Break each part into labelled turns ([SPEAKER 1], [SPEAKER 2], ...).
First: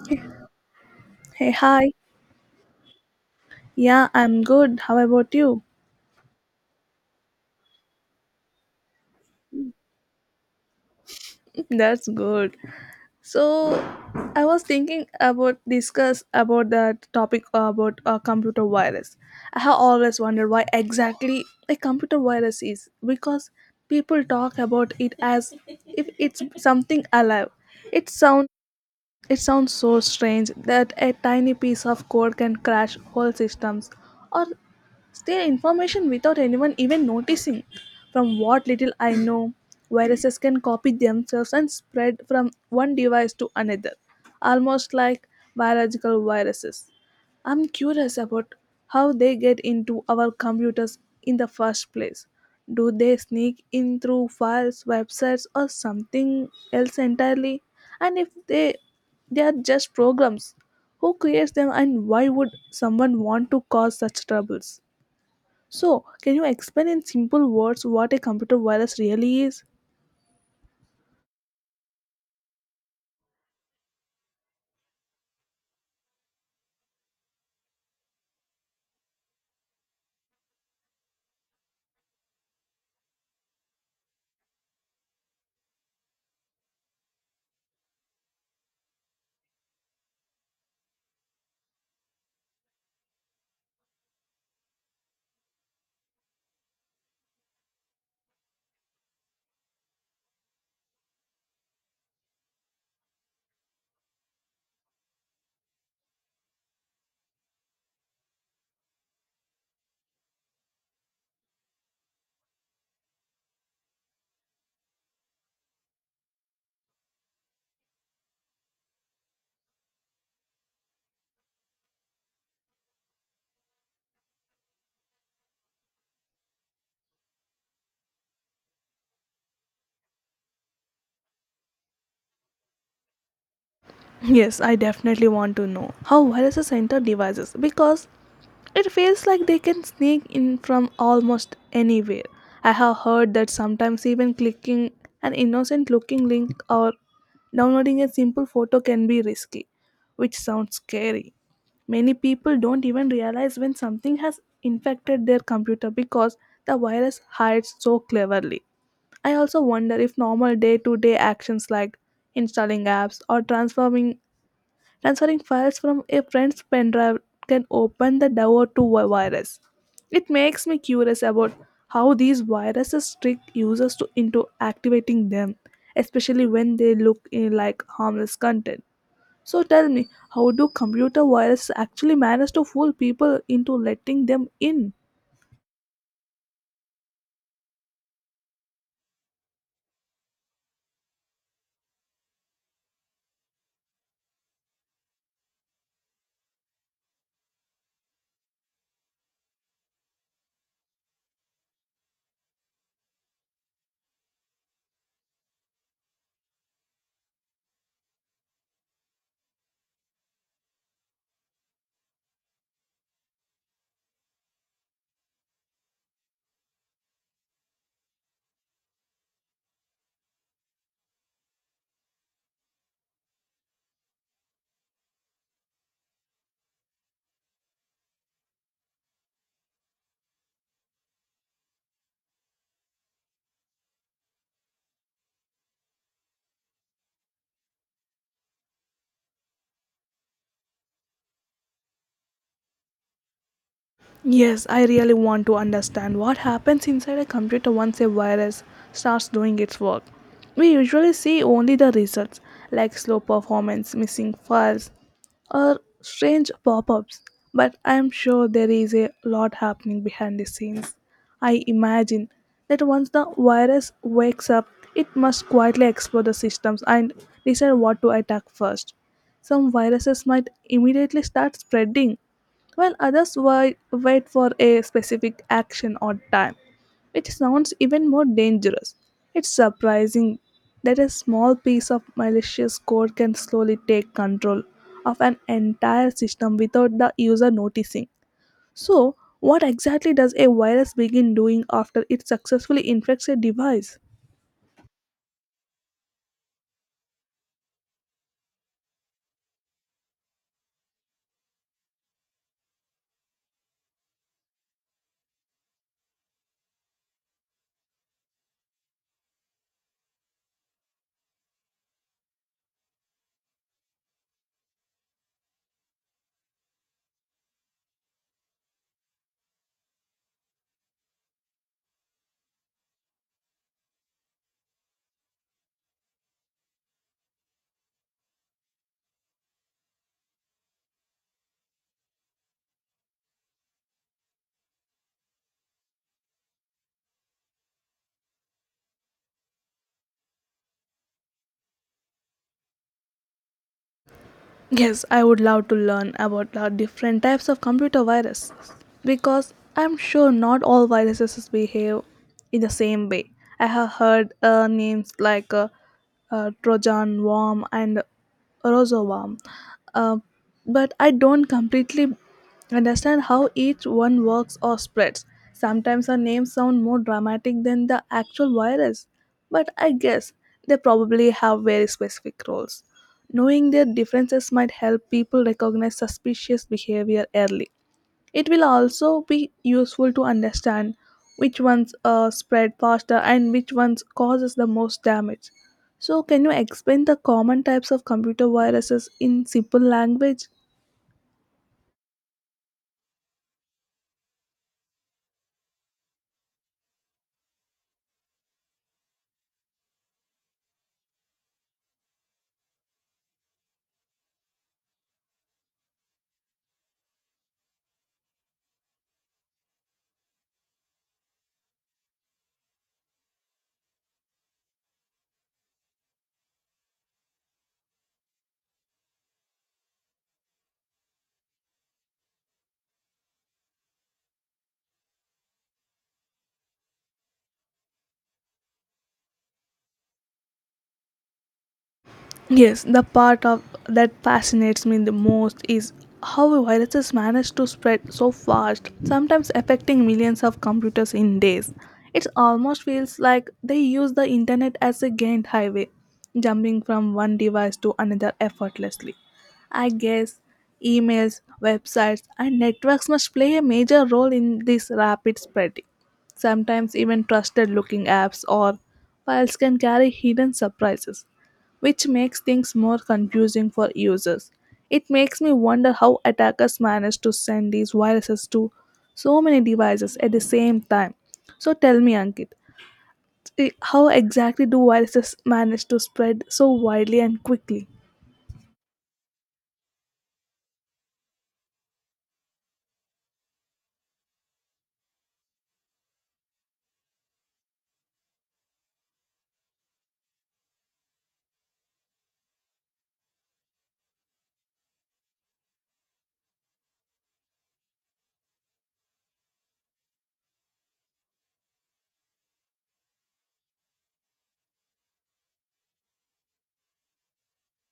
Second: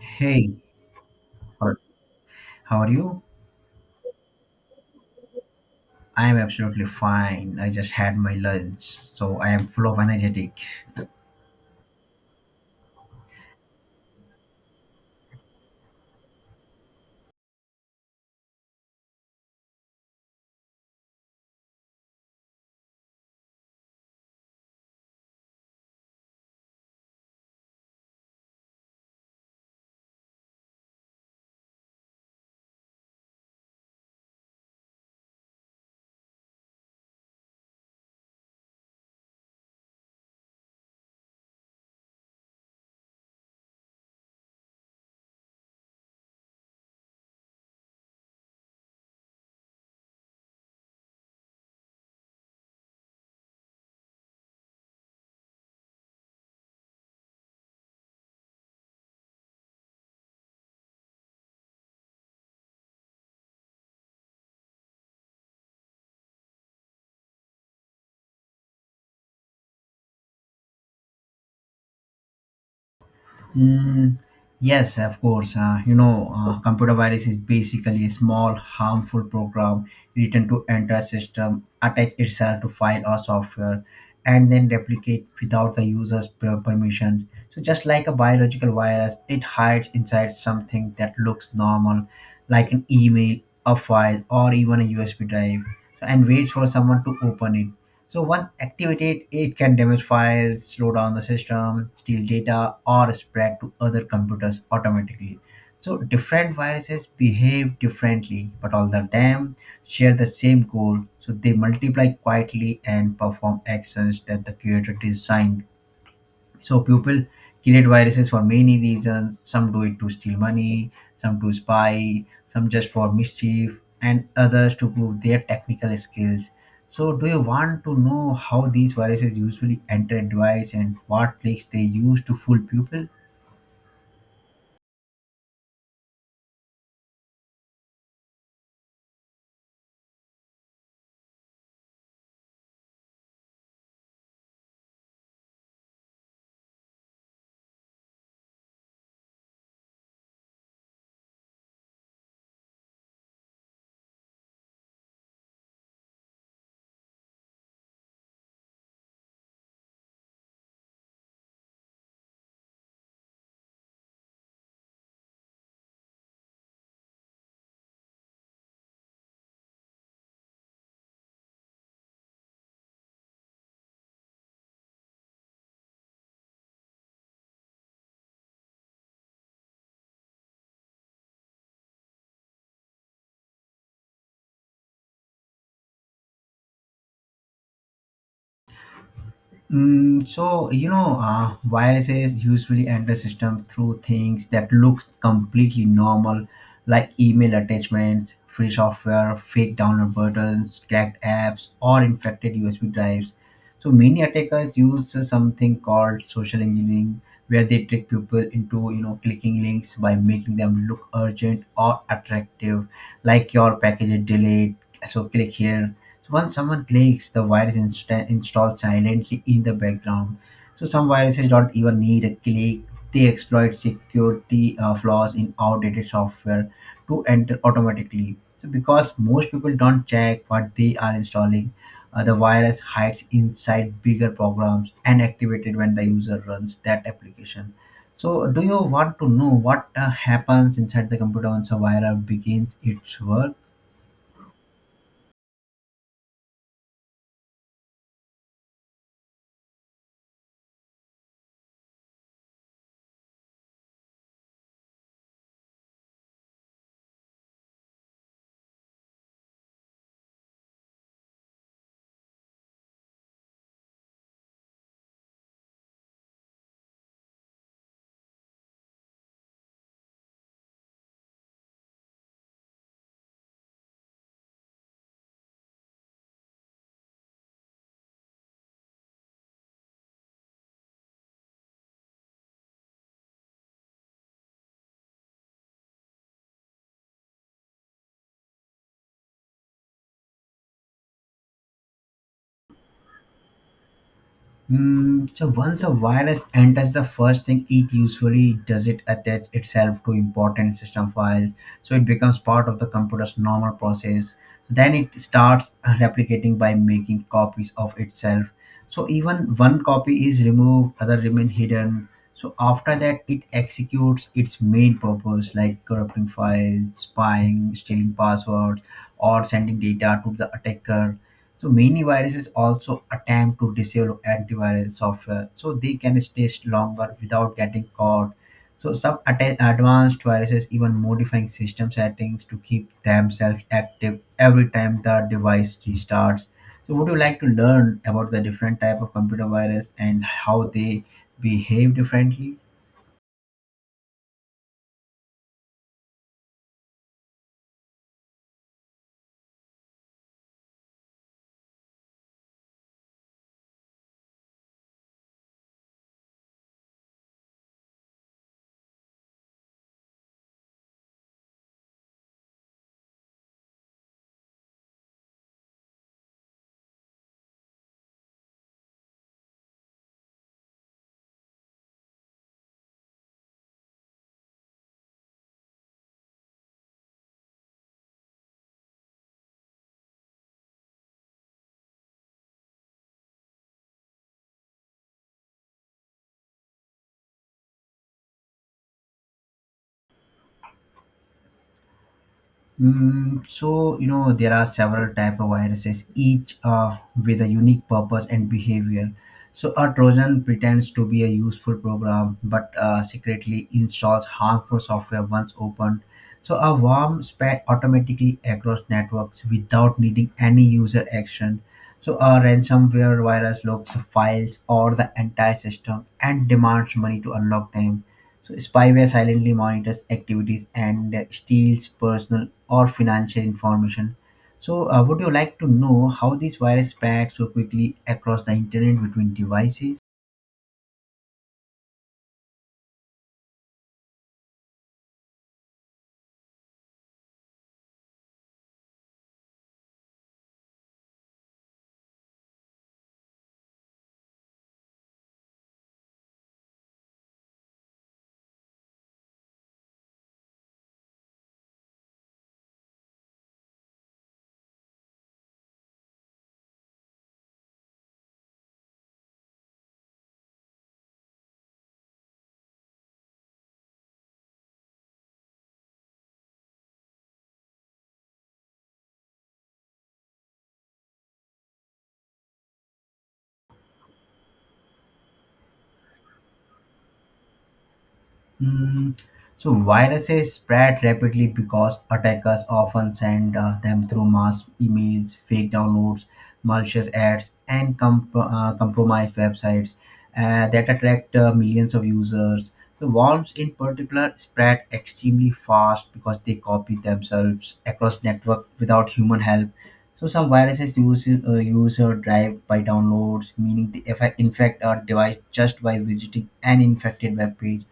[SPEAKER 1] Hey,
[SPEAKER 2] Hey,
[SPEAKER 1] how
[SPEAKER 2] hi.
[SPEAKER 1] how are you?
[SPEAKER 2] Yeah, I'm good. How about you?
[SPEAKER 1] I am absolutely fine. I just had my lunch, so I am full of energetic.
[SPEAKER 2] That's good. So, I was thinking about discuss about the topic about a computer virus. I have always wondered why exactly a computer virus is because people talk about it as if it's something alive. It sounds It sounds so strange that a tiny piece of code can crash whole systems or steal information without anyone even noticing. From what little I know, viruses can copy themselves and spread from one device to another, almost like biological viruses. I'm curious about how they get into our computers in the first place. Do they sneak in through files, websites, or something else entirely? And if they are just programs, who creates them and why would someone want to cause such troubles? So, can you explain in simple words what a computer virus really is?
[SPEAKER 1] Mm, yes, of course. Computer virus is basically a small, harmful program written to enter a system, attach itself to file or software, and then replicate without the user's permission. So, just like a biological virus, it hides inside something that looks normal, like an email, a file, or even a USB drive, and waits for someone to open it. So once activated, it can damage files, slow down the system, steal data, or spread to other computers automatically. So different viruses behave differently, but all of them share the same goal. So they multiply quietly and perform actions that the creator designed so people create viruses for many reasons. Some do it to steal money, some to spy, some just for mischief, and others to prove their technical skills. So, do you want to know how these viruses usually enter a device and what tricks they use to fool people?
[SPEAKER 2] Yes, I definitely want to know how viruses enter devices because it feels like they can sneak in from almost anywhere. I have heard that sometimes even clicking an innocent looking link or downloading a simple photo can be risky, which sounds scary. Many people don't even realize when something has infected their computer because the virus hides so cleverly. I also wonder if normal day to day actions like installing apps or transforming Transferring files from a friend's pendrive can open the door to a virus. It makes me curious about how these viruses trick users into activating them, especially when they look like harmless content. So tell me, how do computer viruses actually manage to fool people into letting them in?
[SPEAKER 1] Viruses usually enter system through things that looks completely normal, like email attachments, free software, fake download buttons, cracked apps, or infected USB drives. So many attackers use something called social engineering, where they trick people into clicking links by making them look urgent or attractive, like your package is delayed, so click here so once someone clicks, the virus installs silently in the background. So some viruses don't even need a click. They exploit security flaws in outdated software to enter automatically. So because most people don't check what they are installing, the virus hides inside bigger programs and activated when the user runs that application. So do you want to know what happens inside the computer once a virus begins its work?
[SPEAKER 2] Yes, I really want to understand what happens inside a computer once a virus starts doing its work. We usually see only the results, like slow performance, missing files, or strange pop ups, but I am sure there is a lot happening behind the scenes. I imagine that once the virus wakes up, it must quietly explore the systems and decide what to attack first. Some viruses might immediately start spreading while wait for a specific action or time, which sounds even more dangerous. It's surprising that a small piece of malicious code can slowly take control of an entire system without the user noticing. So, what exactly does a virus begin doing after it successfully infects a device?
[SPEAKER 1] Mm, so once a virus enters the first thing it usually does it attach itself to important system files so it becomes part of the computer's normal process then it starts replicating by making copies of itself so even one copy is removed other remain hidden so after that it executes its main purpose like corrupting files spying stealing passwords or sending data to the attacker so many viruses also attempt to disable antivirus software so they can stay longer without getting caught. So some advanced viruses even modifying system settings to keep themselves active every time the device restarts. So would you like to learn about the different type of computer virus and how they behave differently?
[SPEAKER 2] Yes, I would love to learn about the different types of computer viruses because I'm sure not all viruses behave in the same way. I have heard names like Trojan worm and Rosoworm, uh, but I don't completely understand how each one works or spreads. Sometimes our names sound more dramatic than the actual virus, but I guess they probably have very specific roles. Knowing their differences might help people recognize suspicious behavior early. It will also be useful to understand which ones spread faster and which ones causes the most damage. So, can you explain the common types of computer viruses in simple language?
[SPEAKER 1] There are several type of viruses, each with a unique purpose and behavior. So a Trojan pretends to be a useful program, but secretly installs harmful software once opened. So a worm spread automatically across networks without needing any user action. So a ransomware virus locks files or the entire system and demands money to unlock them so spyware silently monitors activities and steals personal or financial information. So would you like to know how these viruses spread so quickly across the internet between devices?
[SPEAKER 2] Yes, the part of that fascinates me the most is how viruses manage to spread so fast, sometimes affecting millions of computers in days. It almost feels like they use the internet as a gained highway, jumping from one device to another effortlessly. I guess emails, websites, and networks must play a major role in this rapid spreading. Sometimes even trusted looking apps or files can carry hidden surprises which makes things more confusing for users. It makes me wonder how attackers manage to send these viruses to so many devices at the same time. So tell me, Ankit, how exactly do viruses manage to spread so widely and quickly?
[SPEAKER 1] Mm, so viruses spread rapidly because attackers often send them through mass emails, fake downloads, malicious ads, and compromised websites that attract millions of users. So worms, in particular, spread extremely fast because they copy themselves across network without human help. So some viruses use user drive by downloads, meaning they infect our device just by visiting an infected web page.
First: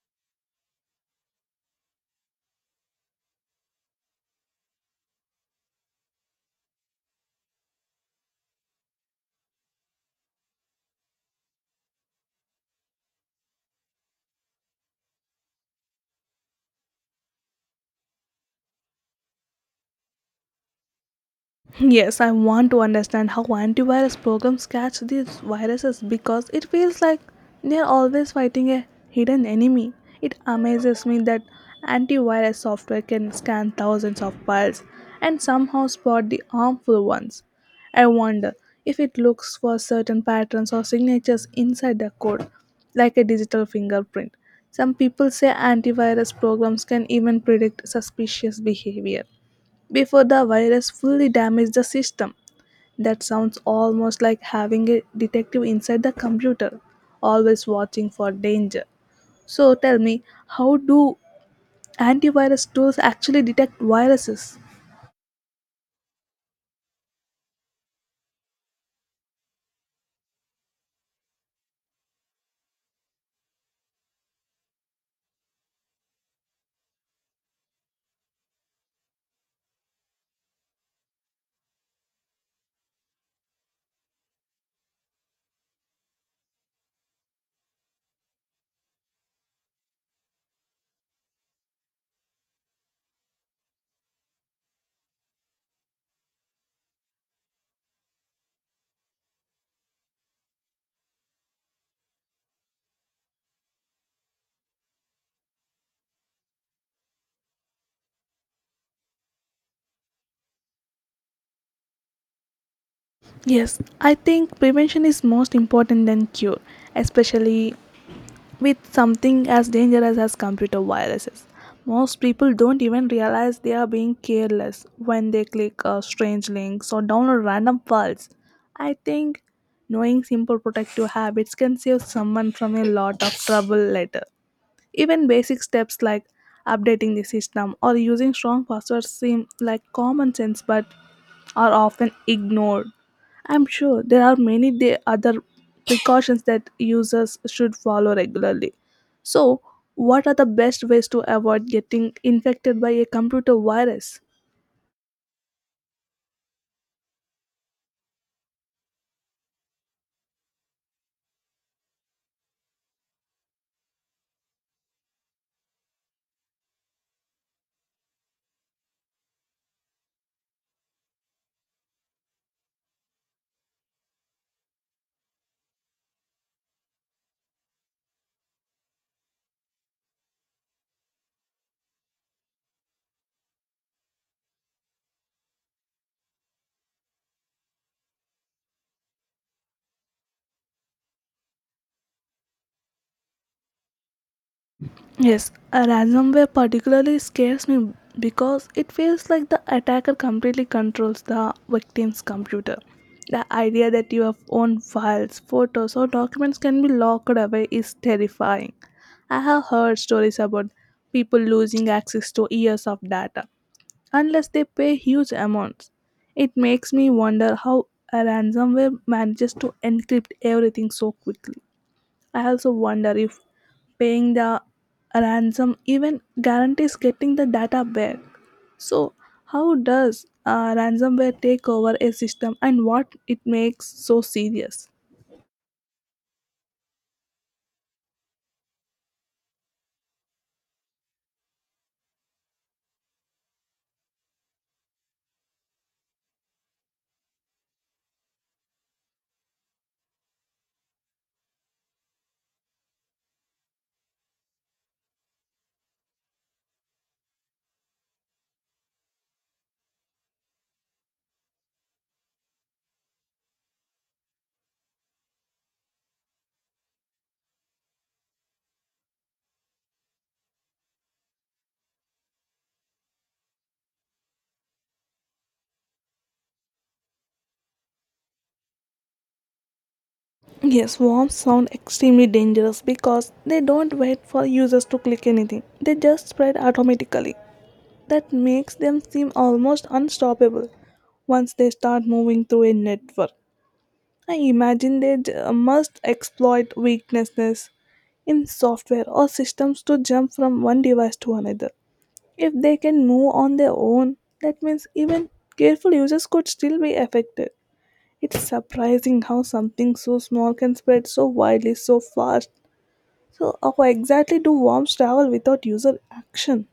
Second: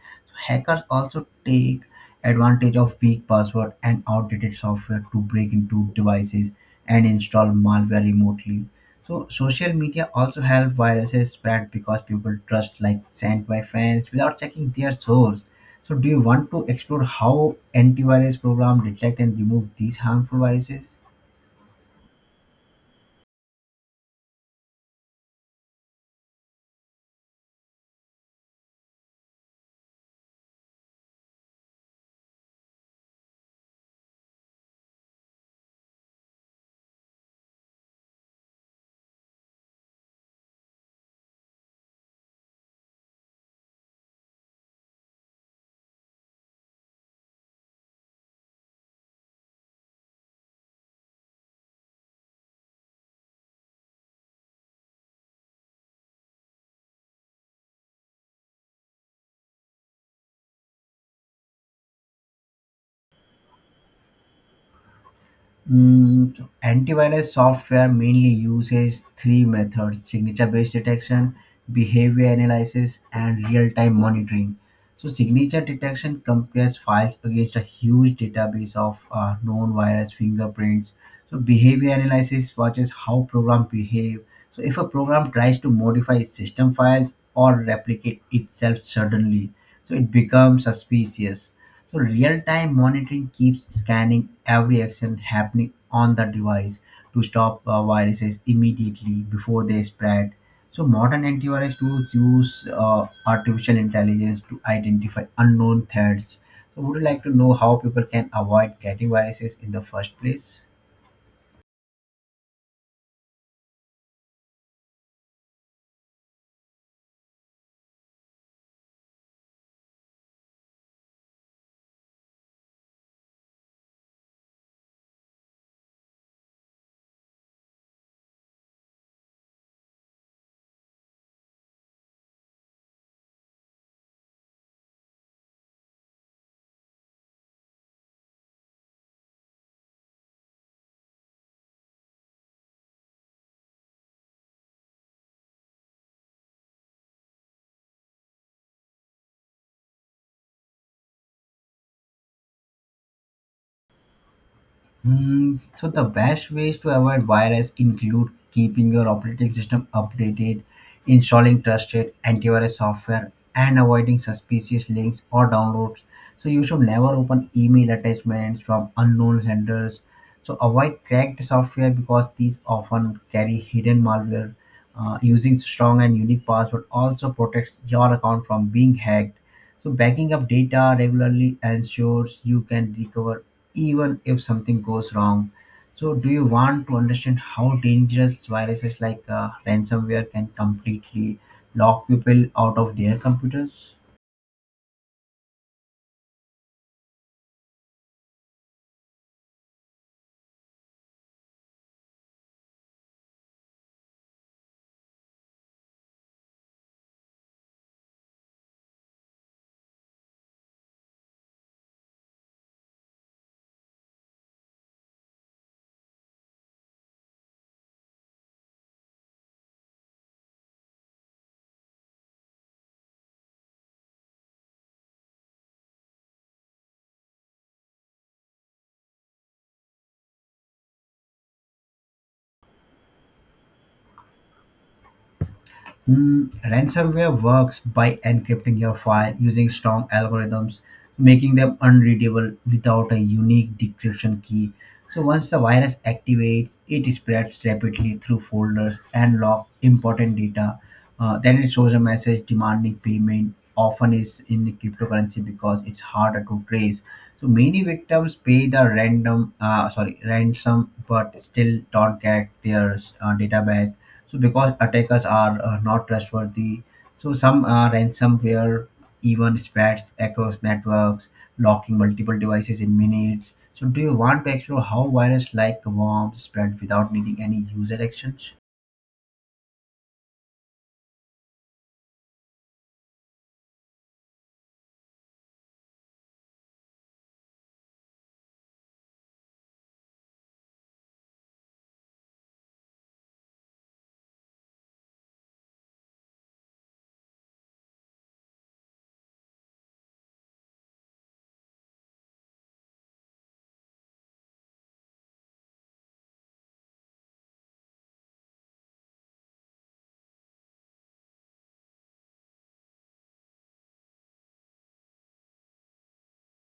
[SPEAKER 1] Hackers also take advantage of weak password and outdated software to break into devices and install malware remotely. So social media also help viruses spread because people trust like sent by friends without checking their source. So do you want to explore how antivirus program detect and remove these harmful viruses?
[SPEAKER 2] Yes, I want to understand how antivirus programs catch these viruses because it feels like they are always fighting a hidden enemy. It amazes me that antivirus software can scan thousands of files and somehow spot the harmful ones. I wonder if it looks for certain patterns or signatures inside the code, like a digital fingerprint. Some people say antivirus programs can even predict suspicious behavior before the virus fully damaged the system. That sounds almost like having a detective inside the computer, always watching for danger. So tell me, how do antivirus tools actually detect viruses?
[SPEAKER 1] Mm, so antivirus software mainly uses three methods signature based detection, behavior analysis, and real time monitoring. So, signature detection compares files against a huge database of known virus fingerprints. So, behavior analysis watches how programs behave. So, if a program tries to modify its system files or replicate itself suddenly, so it becomes suspicious. So real-time monitoring keeps scanning every action happening on the device to stop viruses immediately before they spread. So modern antivirus tools use artificial intelligence to identify unknown threats. So would you like to know how people can avoid getting viruses in the first place?
[SPEAKER 2] Yes, I think prevention is most important than cure, especially with something as dangerous as computer viruses. Most people don't even realize they are being careless when they click strange links or download random files. I think knowing simple protective habits can save someone from a lot of trouble later. Even basic steps like updating the system or using strong passwords seem like common sense, but are often ignored. I'm sure there are many the other precautions that users should follow regularly. So, what are the best ways to avoid getting infected by a computer virus?
[SPEAKER 1] Mm, so the best ways to avoid virus include keeping your operating system updated, installing trusted antivirus software, and avoiding suspicious links or downloads. So you should never open email attachments from unknown senders. So avoid cracked software because these often carry hidden malware. Using strong and unique password also protects your account from being hacked. So backing up data regularly ensures you can recover even if something goes wrong. So do you want to understand how dangerous viruses like ransomware can completely lock people out of their computers?
[SPEAKER 2] Yes, a ransomware particularly scares me because it feels like the attacker completely controls the victim's computer. The idea that your own files, photos, or documents can be locked away is terrifying. I have heard stories about people losing access to years of data unless they pay huge amounts. It makes me wonder how a ransomware manages to encrypt everything so quickly. I also wonder if paying the ransom even guarantees getting the data back. So, how does ransomware take over a system and what it makes so serious?
[SPEAKER 1] Mm, ransomware works by encrypting your file using strong algorithms, making them unreadable without a unique decryption key. So once the virus activates, it spreads rapidly through folders and lock important data. Then it shows a message demanding payment. Often is in cryptocurrency because it's harder to trace. So many victims pay the random, sorry, ransom, but still don't get their data back so because attackers are not trustworthy, so some ransomware even spreads across networks, locking multiple devices in minutes. So do you want to explore how virus like worms spread without needing any user actions?
[SPEAKER 2] Yes, worms sound extremely dangerous because they don't wait for users to click anything. They just spread automatically. That makes them seem almost unstoppable once they start moving through a network. I imagine must exploit weaknesses in software or systems to jump from one device to another. If they can move on their own, that means even careful users could still be affected. It's surprising how something so small can spread so widely so fast. So, how exactly do worms travel without user action?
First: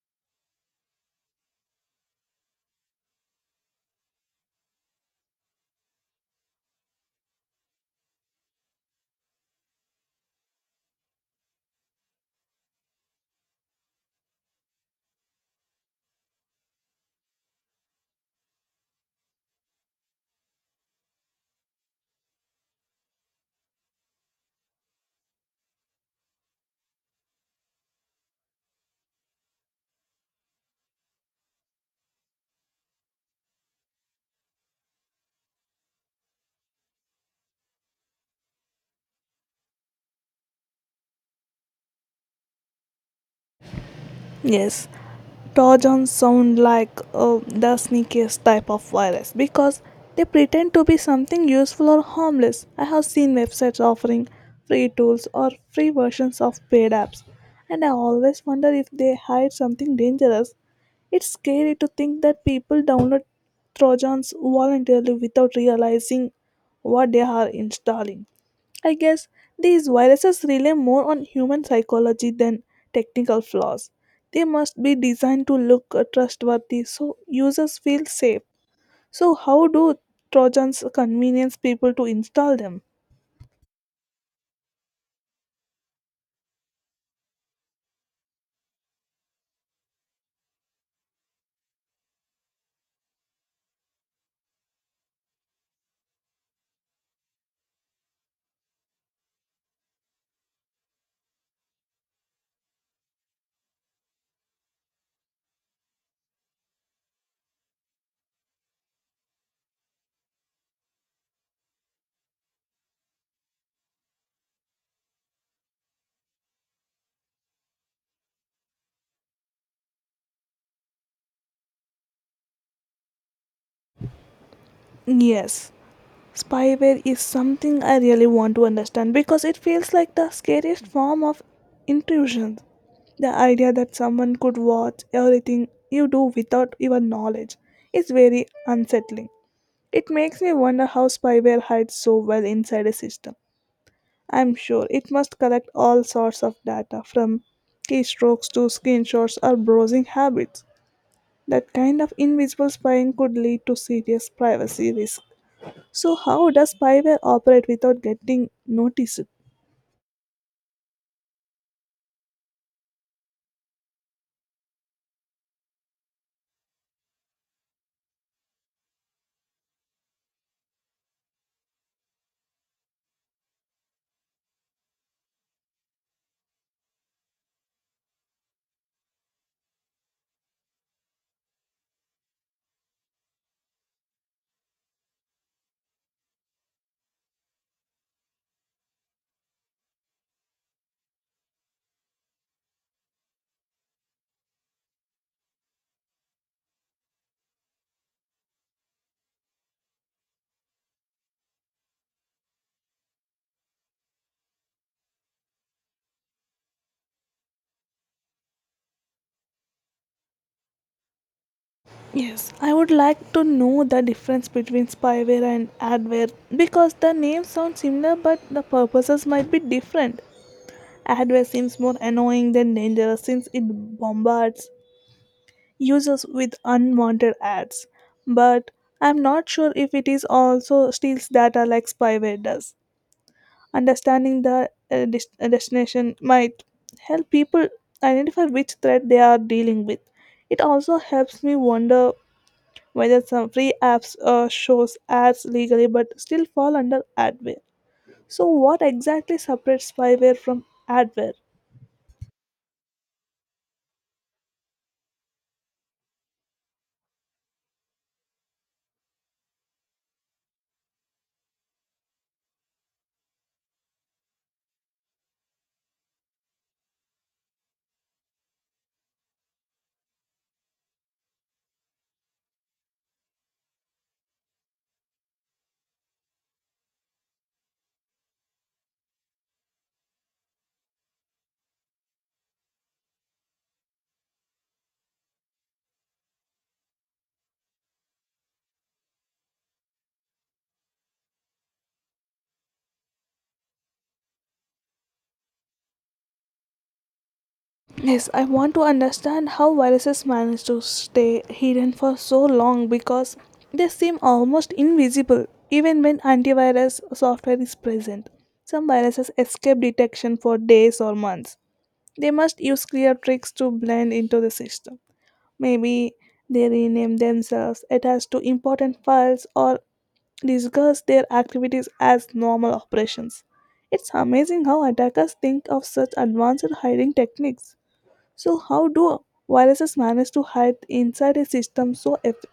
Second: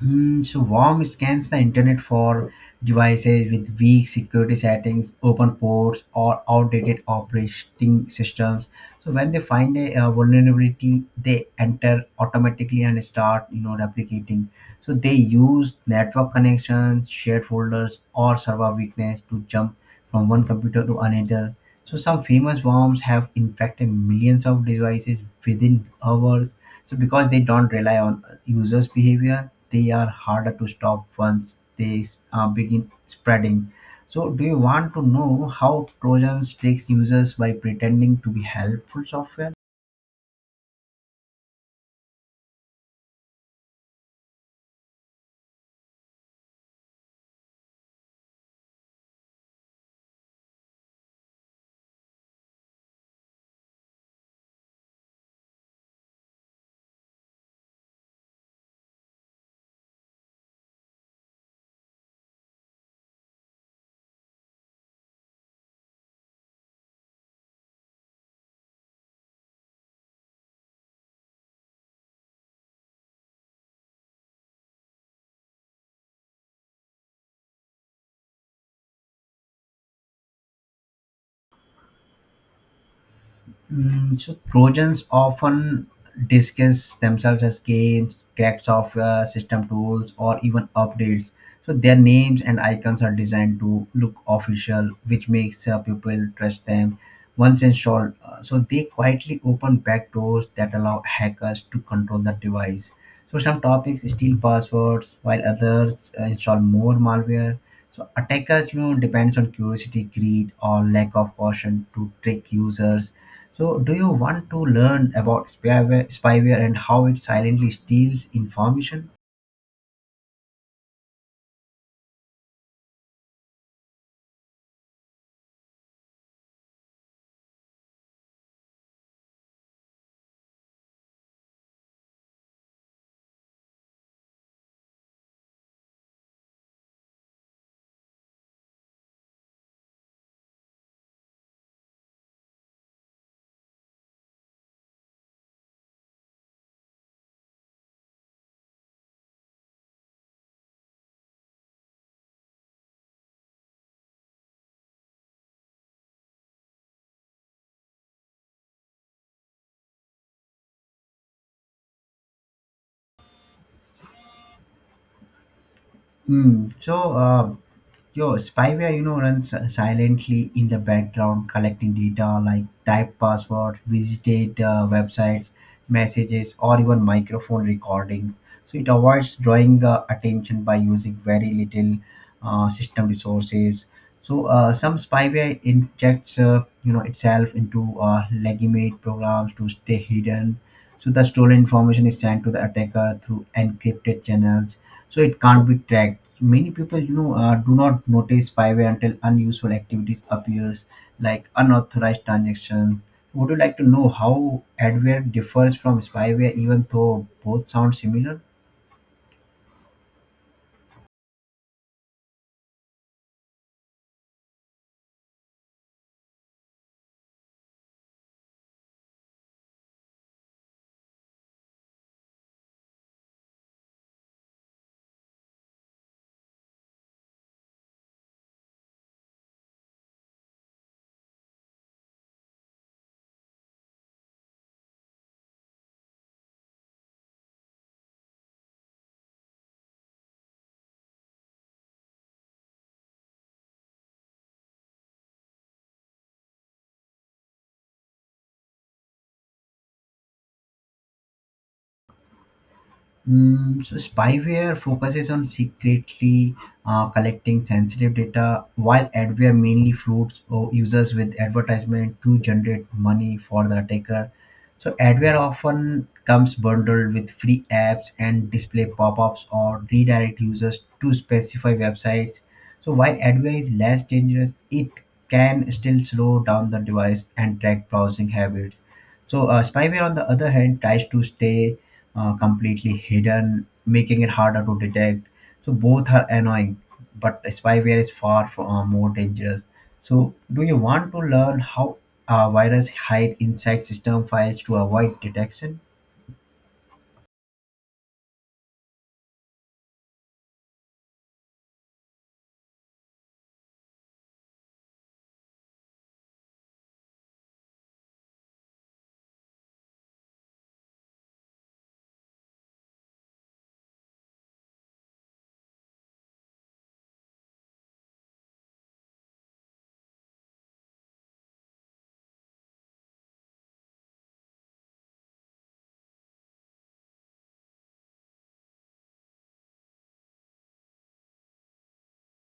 [SPEAKER 1] Hmm, so worm scans the internet for devices with weak security settings, open ports, or outdated operating systems. So when they find a, vulnerability, they enter automatically and start, replicating. So they use network connections, shared folders, or server weakness to jump from one computer to another. So some famous worms have infected millions of devices within hours. So because they don't rely on users' behavior, they are harder to stop once they begin spreading. So do you want to know how Trojans tricks users by pretending to be helpful software?
[SPEAKER 2] Yes, Trojans sound like the sneakiest type of virus because they pretend to be something useful or harmless. I have seen websites offering free tools or free versions of paid apps, and I always wonder if they hide something dangerous. It's scary to think that people download Trojans voluntarily without realizing what they are installing. I guess these viruses rely more on human psychology than technical flaws. They must be designed to look trustworthy so users feel safe. So, how do Trojans convenience people to install them?
[SPEAKER 1] Mm, so Trojans often disguise themselves as games, cracked software, system tools, or even updates. So their names and icons are designed to look official, which makes people trust them. Once installed, so they quietly open backdoors that allow hackers to control the device. So some topics steal passwords, while others install more malware. So attackers, depends on curiosity, greed, or lack of caution to trick users. So do you want to learn about spyware and how it silently steals information?
[SPEAKER 2] Yes, spyware is something I really want to understand because it feels like the scariest form of intrusion. The idea that someone could watch everything you do without your knowledge is very unsettling. It makes me wonder how spyware hides so well inside a system. I'm sure it must collect all sorts of data from keystrokes to screenshots or browsing habits. That kind of invisible spying could lead to serious privacy risk. So, how does spyware operate without getting noticed?
[SPEAKER 1] Hmm. So your spyware, runs silently in the background, collecting data like type password, visited websites, messages, or even microphone recordings. So it avoids drawing attention by using very little system resources. So some spyware injects, itself into legitimate programs to stay hidden. So the stolen information is sent to the attacker through encrypted channels so it can't be tracked many people do not notice spyware until unusual activities appears like unauthorized transactions would you like to know how adware differs from spyware even though both sound similar
[SPEAKER 2] Yes, I would like to know the difference between spyware and adware because the names sound similar but the purposes might be different. Adware seems more annoying than dangerous since it bombards users with unwanted ads. But I'm not sure if it is also steals data like spyware does. Understanding the destination might help people identify which threat they are dealing with. It also helps me wonder whether some free apps shows ads legally but still fall under adware. So what exactly separates spyware from adware?
[SPEAKER 1] Mm, so spyware focuses on secretly collecting sensitive data, while adware mainly floods users with advertisement to generate money for the attacker. So adware often comes bundled with free apps and display pop-ups or redirect users to specify websites. So while adware is less dangerous, it can still slow down the device and track browsing habits. So spyware, on the other hand, tries to stay completely hidden, making it harder to detect. So both are annoying, but spyware is far from, more dangerous. So do you want to learn how a virus hide inside system files to avoid detection?
[SPEAKER 2] Yes, I want to understand how viruses manage to stay hidden for so long because they seem almost invisible even when antivirus software is present. Some viruses escape detection for days or months. They must use clear tricks to blend into the system. Maybe they rename themselves, attach to important files, or disguise their activities as normal operations. It's amazing how attackers think of such advanced hiding techniques. So, how do viruses manage to hide inside a system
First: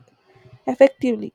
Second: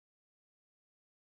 [SPEAKER 2] effectively?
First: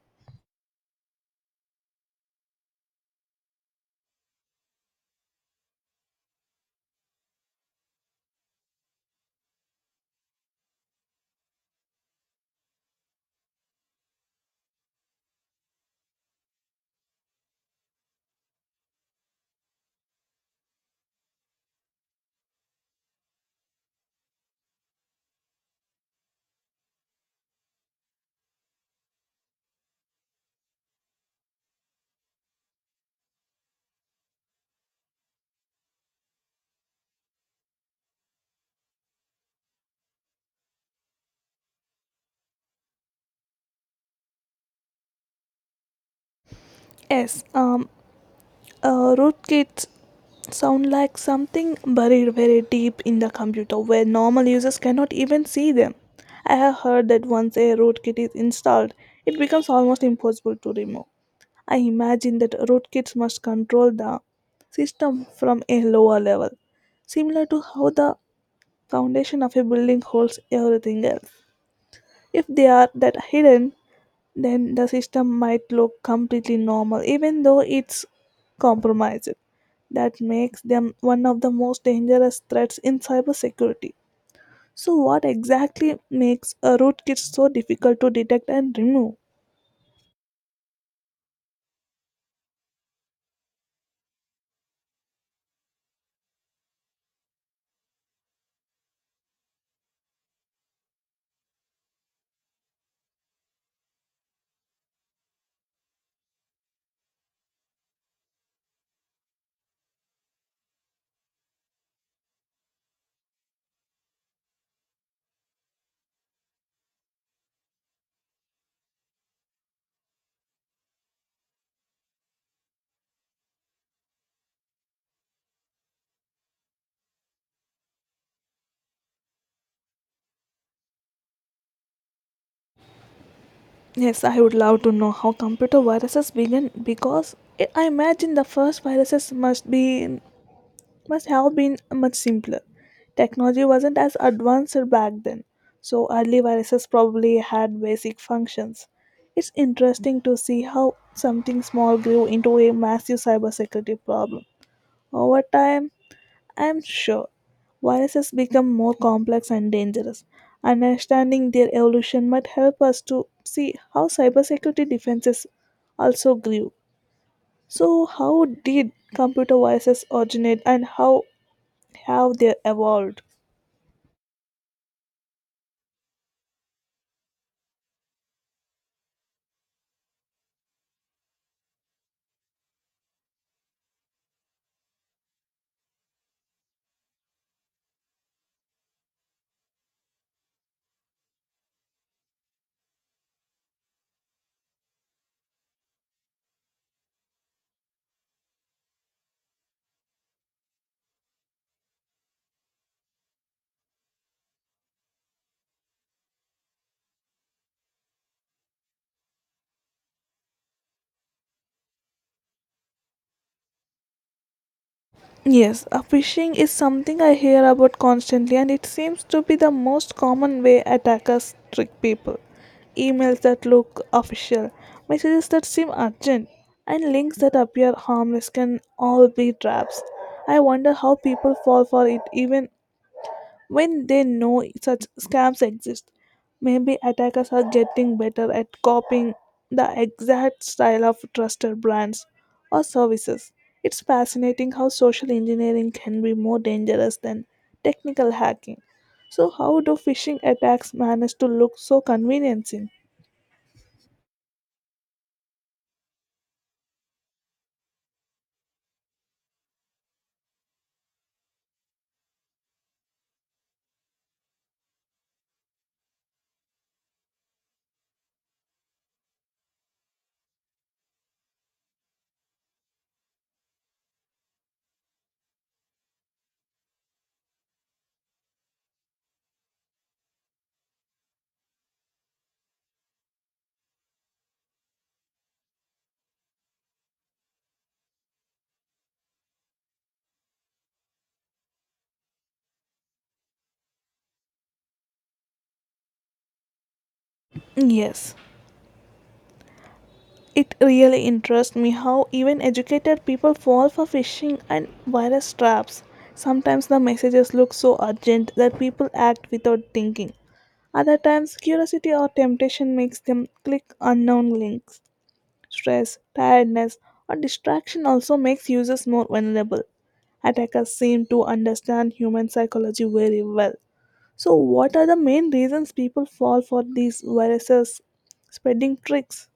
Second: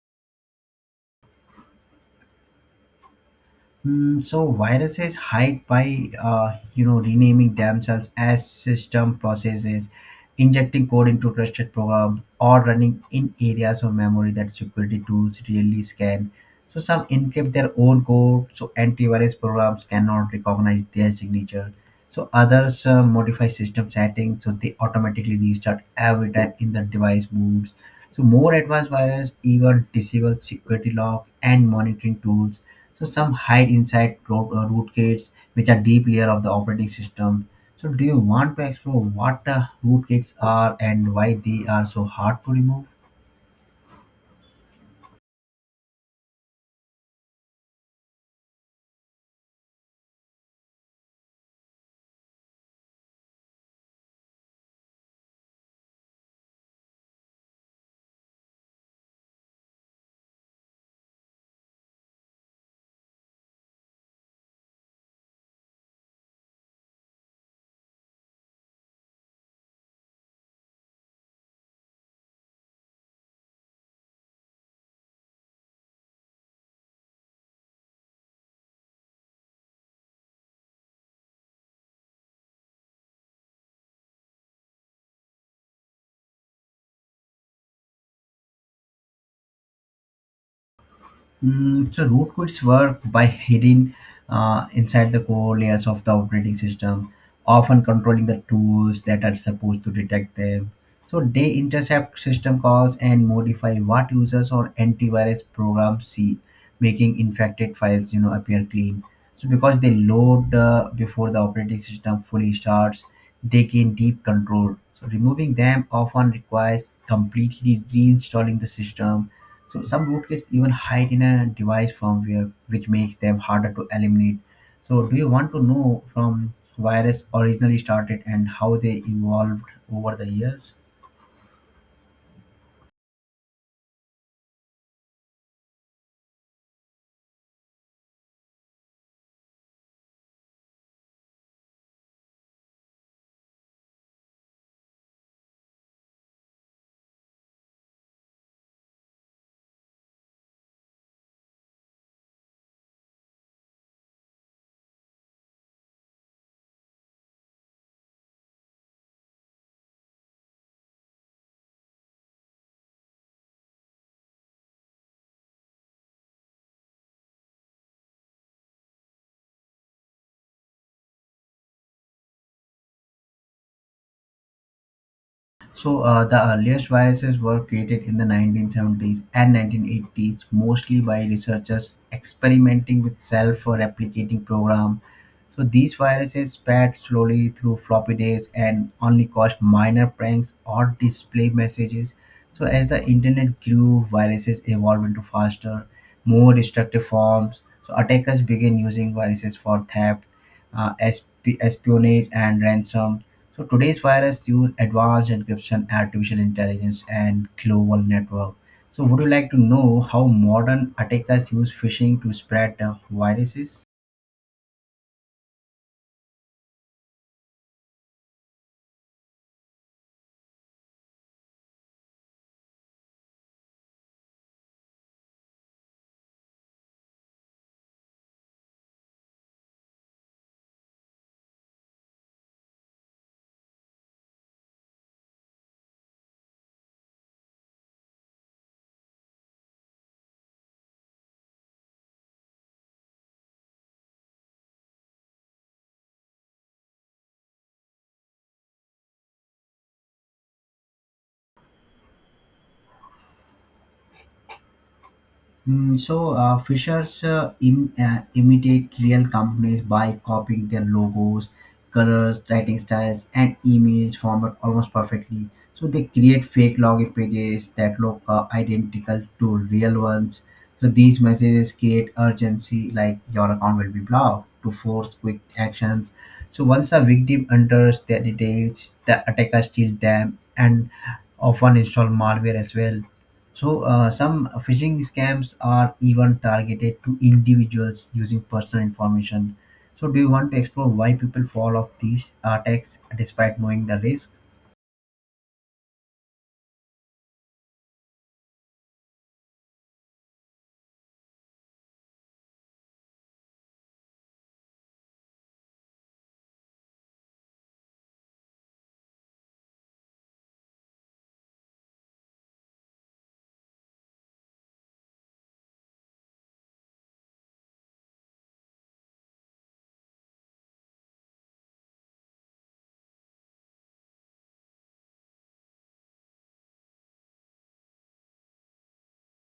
[SPEAKER 1] Mm, so viruses hide by renaming themselves as system processes, injecting code into trusted programs, or running in areas of memory that security tools really scan. So some encrypt their own code, so antivirus programs cannot recognize their signature. So others modify system settings, so they automatically restart every time in the device moves so more advanced viruses even disable security lock and monitoring tools. So some hide inside rootkits, which are deep layer of the operating system. So do you want to explore what the rootkits are and why they are so hard to remove?
[SPEAKER 2] Yes, rootkits sound like something buried very deep in the computer where normal users cannot even see them. I have heard that once a rootkit is installed, it becomes almost impossible to remove. I imagine that rootkits must control the system from a lower level, similar to how the foundation of a building holds everything else. If they are that hidden, then the system might look completely normal, even though it's compromised. That makes them one of the most dangerous threats in cybersecurity. So, what exactly makes a rootkit so difficult to detect and remove?
[SPEAKER 1] Mm, so rootkits work by hidden inside the core layers of the operating system, often controlling the tools that are supposed to detect them. So they intercept system calls and modify what users or antivirus programs see, making infected files appear clean. So because they load before the operating system fully starts, they gain deep control. So removing them often requires completely reinstalling the system. So some rootkits even hide in a device firmware, which makes them harder to eliminate. So do you want to know from virus originally started and how they evolved over the years?
[SPEAKER 2] Yes, I would love to know how computer viruses begin because I imagine the first viruses must have been much simpler. Technology wasn't as advanced back then, so early viruses probably had basic functions. It's interesting to see how something small grew into a massive cybersecurity problem. Over time, I'm sure viruses become more complex and dangerous. Understanding their evolution might help us to see how cybersecurity defenses also grew. So, how did computer viruses originate and how they evolved.
[SPEAKER 1] So the earliest viruses were created in the 1970s and 1980s, mostly by researchers experimenting with self-replicating program. So these viruses spread slowly through floppy disks and only caused minor pranks or display messages. So as the internet grew, viruses evolved into faster, more destructive forms. So attackers began using viruses for theft, espionage, and ransom. So today's virus use advanced encryption, artificial intelligence, and global network. So would you like to know how modern attackers use phishing to spread viruses?
[SPEAKER 2] Yes, phishing is something I hear about constantly, and it seems to be the most common way attackers trick people. Emails that look official, messages that seem urgent, and links that appear harmless can all be traps. I wonder how people fall for it even when they know such scams exist, maybe attackers are getting better at copying the exact style of trusted brands or services. It's fascinating how social engineering can be more dangerous than technical hacking. So, how do phishing attacks manage to look so convincing?
[SPEAKER 1] So Fishers imitate real companies by copying their logos, colors, writing styles, and emails format almost perfectly. So they create fake login pages that look identical to real ones. So these messages create urgency, like your account will be blocked, to force quick actions. So once a victim enters their details, the attacker steals them and often install malware as well. So some phishing scams are even targeted to individuals using personal information. So do you want to explore why people fall off these attacks despite knowing the risk?
[SPEAKER 2] Yes, it really interests me how even educated people fall for phishing and virus traps. Sometimes the messages look so urgent that people act without thinking. Other times, curiosity or temptation makes them click unknown links. Stress, tiredness, or distraction also makes users more vulnerable. Attackers seem to understand human psychology very well. So, what are the main reasons people fall for these viruses? Spreading tricks,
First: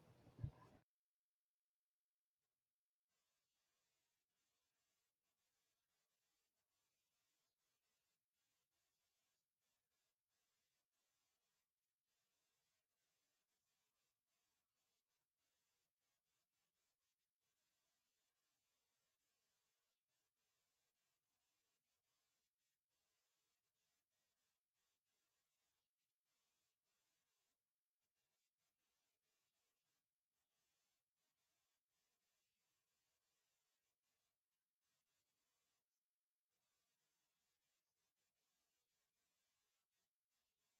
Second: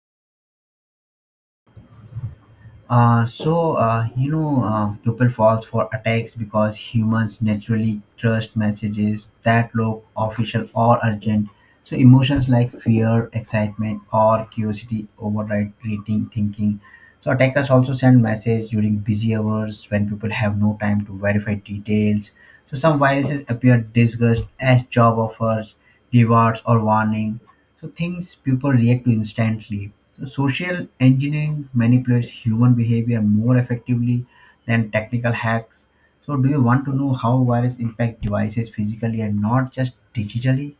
[SPEAKER 1] People falls for attacks because humans naturally trust messages that look official or urgent. So emotions like fear, excitement, or curiosity override reading thinking. So attackers also send messages during busy hours when people have no time to verify details. So some viruses appear disguised as job offers, rewards, or warning so things people react to instantly. So social engineering manipulates human behavior more effectively than technical hacks. So do you want to know how viruses impact devices physically and not just digitally?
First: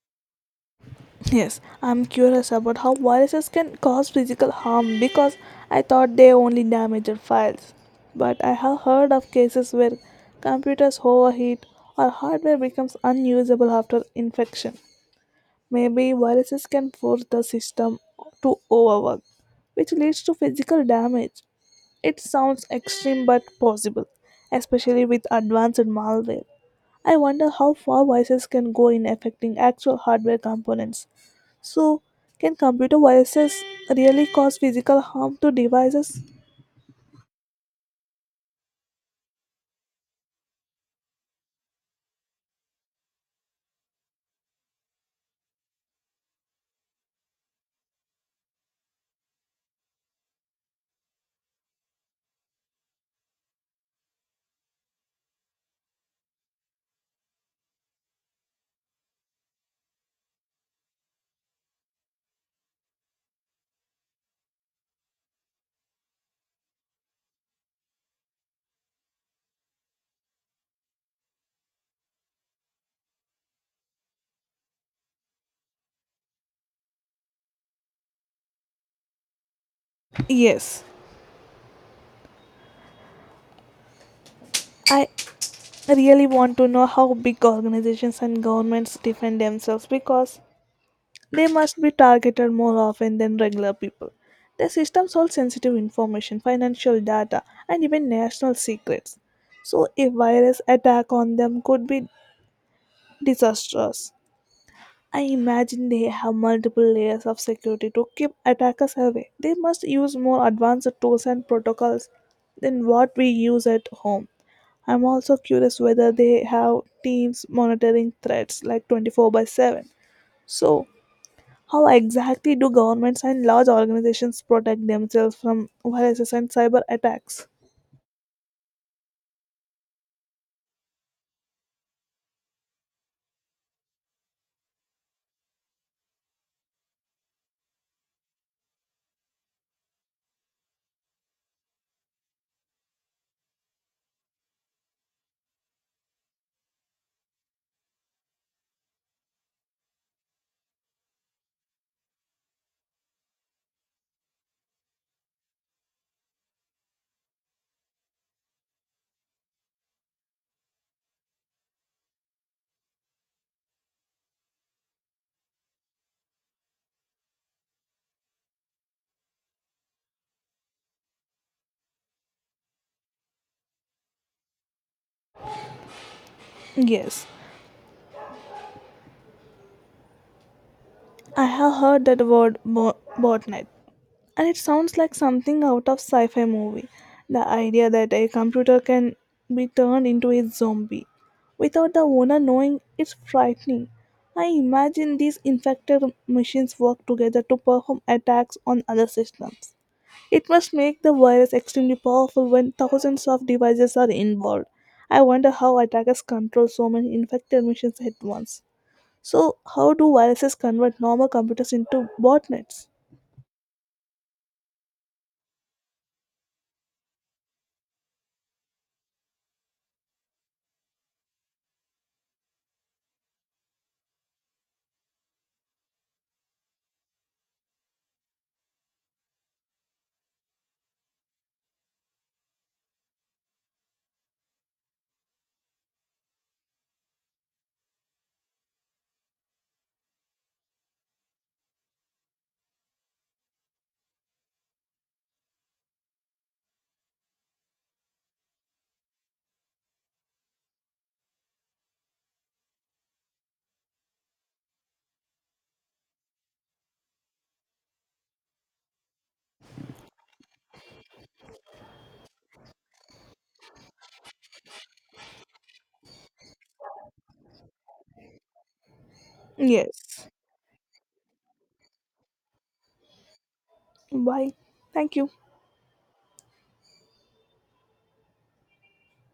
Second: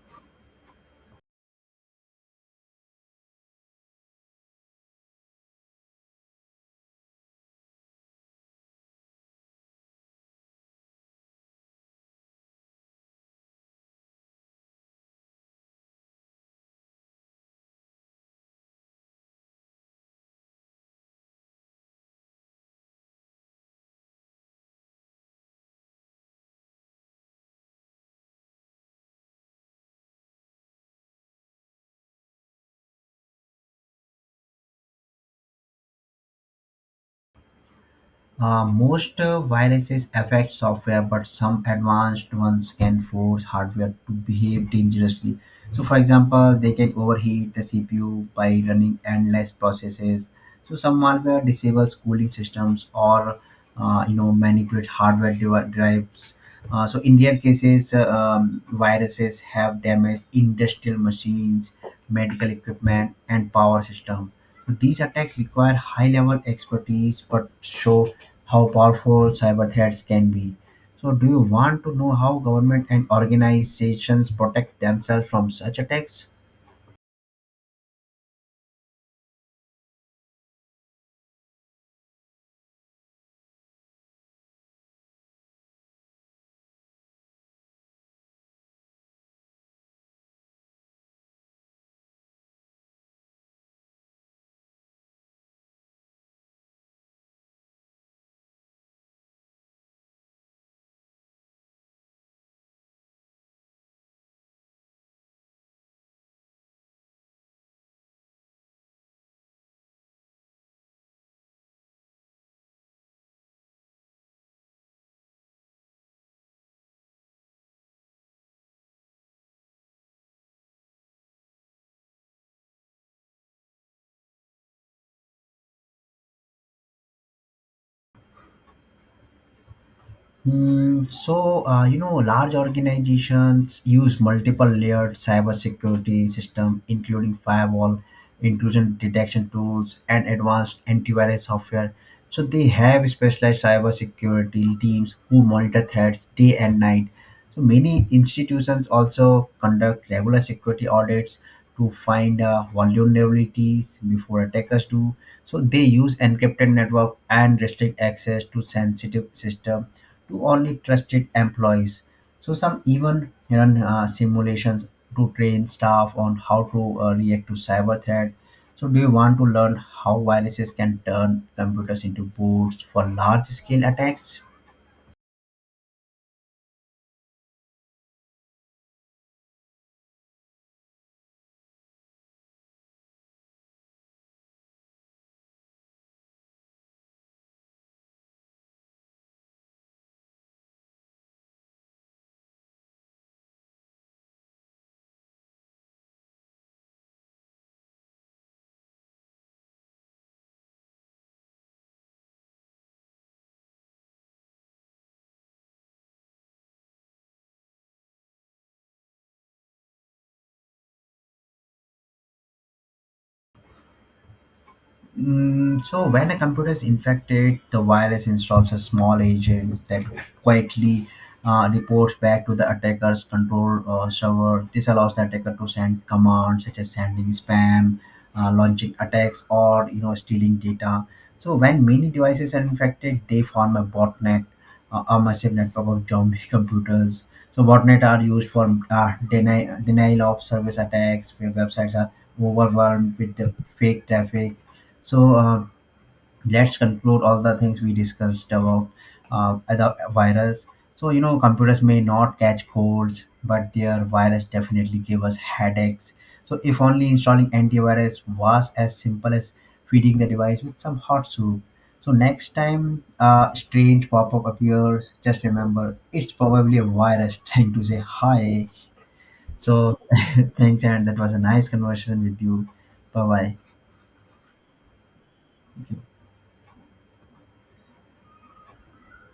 [SPEAKER 2] yes, I'm curious about how viruses can cause physical harm because I thought they only damaged files. But I have heard of cases where computers overheat or hardware becomes unusable after infection. Maybe viruses can force the system to overwork, which leads to physical damage. It sounds extreme but possible, especially with advanced malware. I wonder how far viruses can go in affecting actual hardware components so, can computer viruses really cause physical harm to devices?
[SPEAKER 1] Most viruses affect software, but some advanced ones can force hardware to behave dangerously. So, for example, they can overheat the CPU by running endless processes. So, some malware disables cooling systems or manipulate hardware drives. So, in rare cases, viruses have damaged industrial machines, medical equipment, and power system. These attacks require high-level expertise, but show how powerful cyber threats can be. So, do you want to know how government and organizations protect themselves from such attacks?
[SPEAKER 2] Yes. I really want to know how big organizations and governments defend themselves because they must be targeted more often than regular people. Their systems hold sensitive information, financial data, and even national secrets. So, a virus attack on them could be disastrous. I imagine they have multiple layers of security to keep attackers away. They must use more advanced tools and protocols than what we use at home. I'm also curious whether they have teams monitoring threats like 24/7. So, how exactly do governments and large organizations protect themselves from viruses and cyber attacks?
[SPEAKER 1] Large organizations use multiple layered cybersecurity system, including firewall, intrusion detection tools, and advanced antivirus software. So, they have specialized cybersecurity teams who monitor threats day and night. So many institutions also conduct regular security audits to find vulnerabilities before attackers do. So they use encrypted network and restrict access to sensitive system to only trusted employees. So some even run simulations to train staff on how to react to cyber threat. So do you want to learn how viruses can turn computers into boards for large scale attacks?
[SPEAKER 2] Yes, I have heard that botnet. And it sounds like something out of sci fi movie. The idea that a computer can be turned into a zombie without the owner knowing is frightening. I imagine these infected machines work together to perform attacks on other systems. It must make the virus extremely powerful when thousands of devices are involved. I wonder how attackers control so many infected machines at once. So, how do viruses convert normal computers into botnets?
[SPEAKER 1] So when a computer is infected, the virus installs a small agent that quietly reports back to the attacker's control server. This allows the attacker to send commands such as sending spam, launching attacks, or stealing data. So when many devices are infected, they form a botnet, a massive network of zombie computers. So botnet are used for denial of service attacks, where websites are overwhelmed with the fake traffic so let's conclude all the things we discussed about the virus. So you know, computers may not catch colds, but their virus definitely give us headaches. So if only installing antivirus was as simple as feeding the device with some hot soup. So next time a strange pop-up appears, just remember it's probably a virus trying to say hi. So
[SPEAKER 2] Yes.
[SPEAKER 1] thanks, and that was a nice conversation with you. Bye bye.
[SPEAKER 2] Bye. Thank you.